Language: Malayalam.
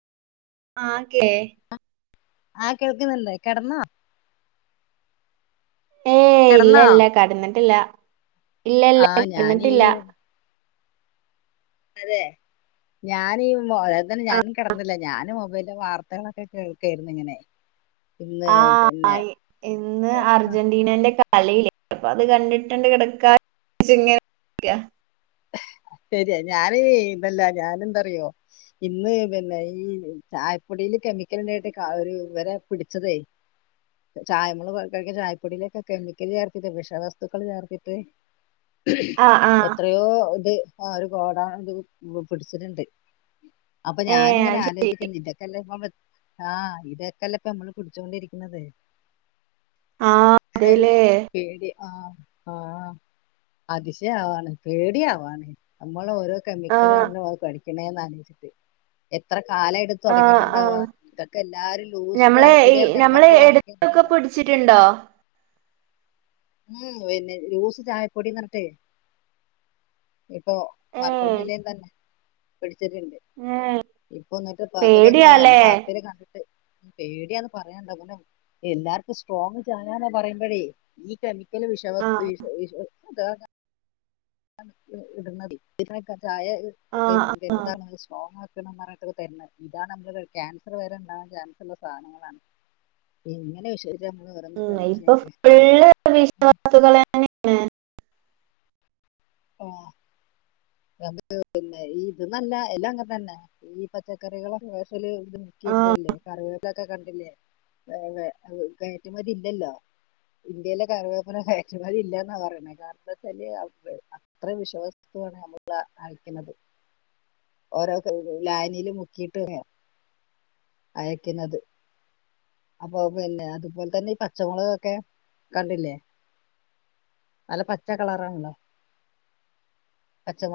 ആ ക്കെ ആ കേൾക്ക്ന്ന്ണ്ട് കെടന്നോ ഏയ് കിടന്നോ ഇല്ലല്ല കട്ന്നിട്ടില്ല ഇല്ലല്ല ആഹ് ഞാനീ കട്ന്നിട്ടില്ല അതേ ഞാന് ഈ മൊ ഞാനും കെട്ന്നില്ല ഞാനും മൊബൈൽല് വാർത്തകളൊക്കെ കേൾക്കായിരുന്നു ഇങ്ങനെ ഇന്ന് ആ പിന്നെ ഇ ഇന്ന് അർജൻ്റീനൻ്റെ ക കളിയില്ലേ അപ്പത് കണ്ടിട്ടണ്ട് കെടക്കാനച്ച് ഇങ്ങനെ ശെരിയാ ഞാനിതല്ല ഞാനന്താറിയോ ഇന്ന് പിന്നെ ഈ ചായപ്പൊടില് കെമിക്കലിണ്ടായിട്ട് ഇവരെ പിടിച്ചതേ ചായ നമ്മള് കഴിക്കണ ചായപ്പൊടിയിലൊക്കെ കെമിക്കൽ ചേർത്തിട്ട് വിഷവസ്തുക്കൾ ചേർത്തിട്ട് അഹ് ആഹ് എത്രയോ ഇത് ആ ഒരുപാടാള ഇത് പിടിച്ചിട്ടണ്ട് അപ്പൊ ഏഹ് ഞാനിങ്ങനെ അത് ശരി ആലോചിക്കന്ന് ഇതാക്കല്ല ആ ഇതെക്കെല്ലെ ഇപ്പം നമ്മള് കുടിച്ചോണ്ടിരിക്ക്‌ണത് ആഹ് അങ്ങനരു അതേല്ലേ പേടി അഹ് ആഹ് അതിശയണ് പേടിയവാണ് മ്മളോരോ കെമിക്കല് ആഹ് കഴിക്കാണത് ആലോചിച്ചിട്ട് എത്രകാലായി ആഹ് ആഹ് തെടങ്ങയിട്ടുണ്ടാവാ ഇതൊക്കെ എല്ലാരും ലൂസ് ചായപ്പൊടിന്ന്റഞ്ഞ് ഞമ്മളൊക്കെ വാങ്ങി ച്ചിട്ടുണ്ടോ ഉം പിന്നെ ലൂസ്ചായപ്പൊടിന്നറഞ്ഞട്ടേ ഇപ്പൊ മലപ്പുറം ഏഹ് ജില്ലേതന്നെ പിടിച്ചിട്ടുണ്ട് ഏഹ് ഇപ്പൊന്നിട്ട് [unintelligible] പേടിയാല്ലേ വാർത്തേല് കണ്ടിട്ടണ്ട് പേടിയന്ന് പറയാനന്നേ എല്ലാർക്കും സ്ട്രോങ് ചായന്നെ പറയുമ്പഴേ ഈ കെമിക്കല് വിഷവസ്തു ആഹ് വി വി അത ഇടുന്നത് ഇതൊക്ക ചായേ ആഹ് ആഹ് സ്ട്രോങ് ആക്കണന്ന് പറഞ്ഞട്ടൊക്കെ തരുന്നത് ഇതാണ് നമ്മള് ക്യാൻസർ വരെണ്ടാകാൻ ചാൻസുള്ള സാധനങ്ങളാണ് എങ്ങനെ വിശ്വ ഉം ഇപ്പൊ ഫുള്ള് വിഷവസ്തുക്കളെന്നെ ഓഹ് അത് പിന്നെ ഈ ഇതെന്നല്ല എല്ലാം അങ്ങൻതെന്നേ ഈ പച്ചക്കറികള് [inaudible] ആഹ് നോക്കിട്ടൂല്ലേ സർവേലൊക്കെ കണ്ടില്ലേ കയറ്റുമതില്ലല്ലോ. ഇന്ത്യലെ കറിവേപ്പില കയറ്റ്മതില്ല്യാന്നാറയണേ കാരണെന്താച്ചാല് അത്ര വിശവസ്തു ആണ് അതില് അഡിക്ക്ന്നത്. ഓരോ ലായനീലും മുക്കീട്ട് അയക്ക്ന്നത്. അപ്പൊ പിന്നെ അത്പോൽത്തെന്നെ ഈ പച്ചമൊളകൊക്കെ കണ്ടില്ലേ? നല്ല പച്ച കളറാണ്ല്ലോ പച്ച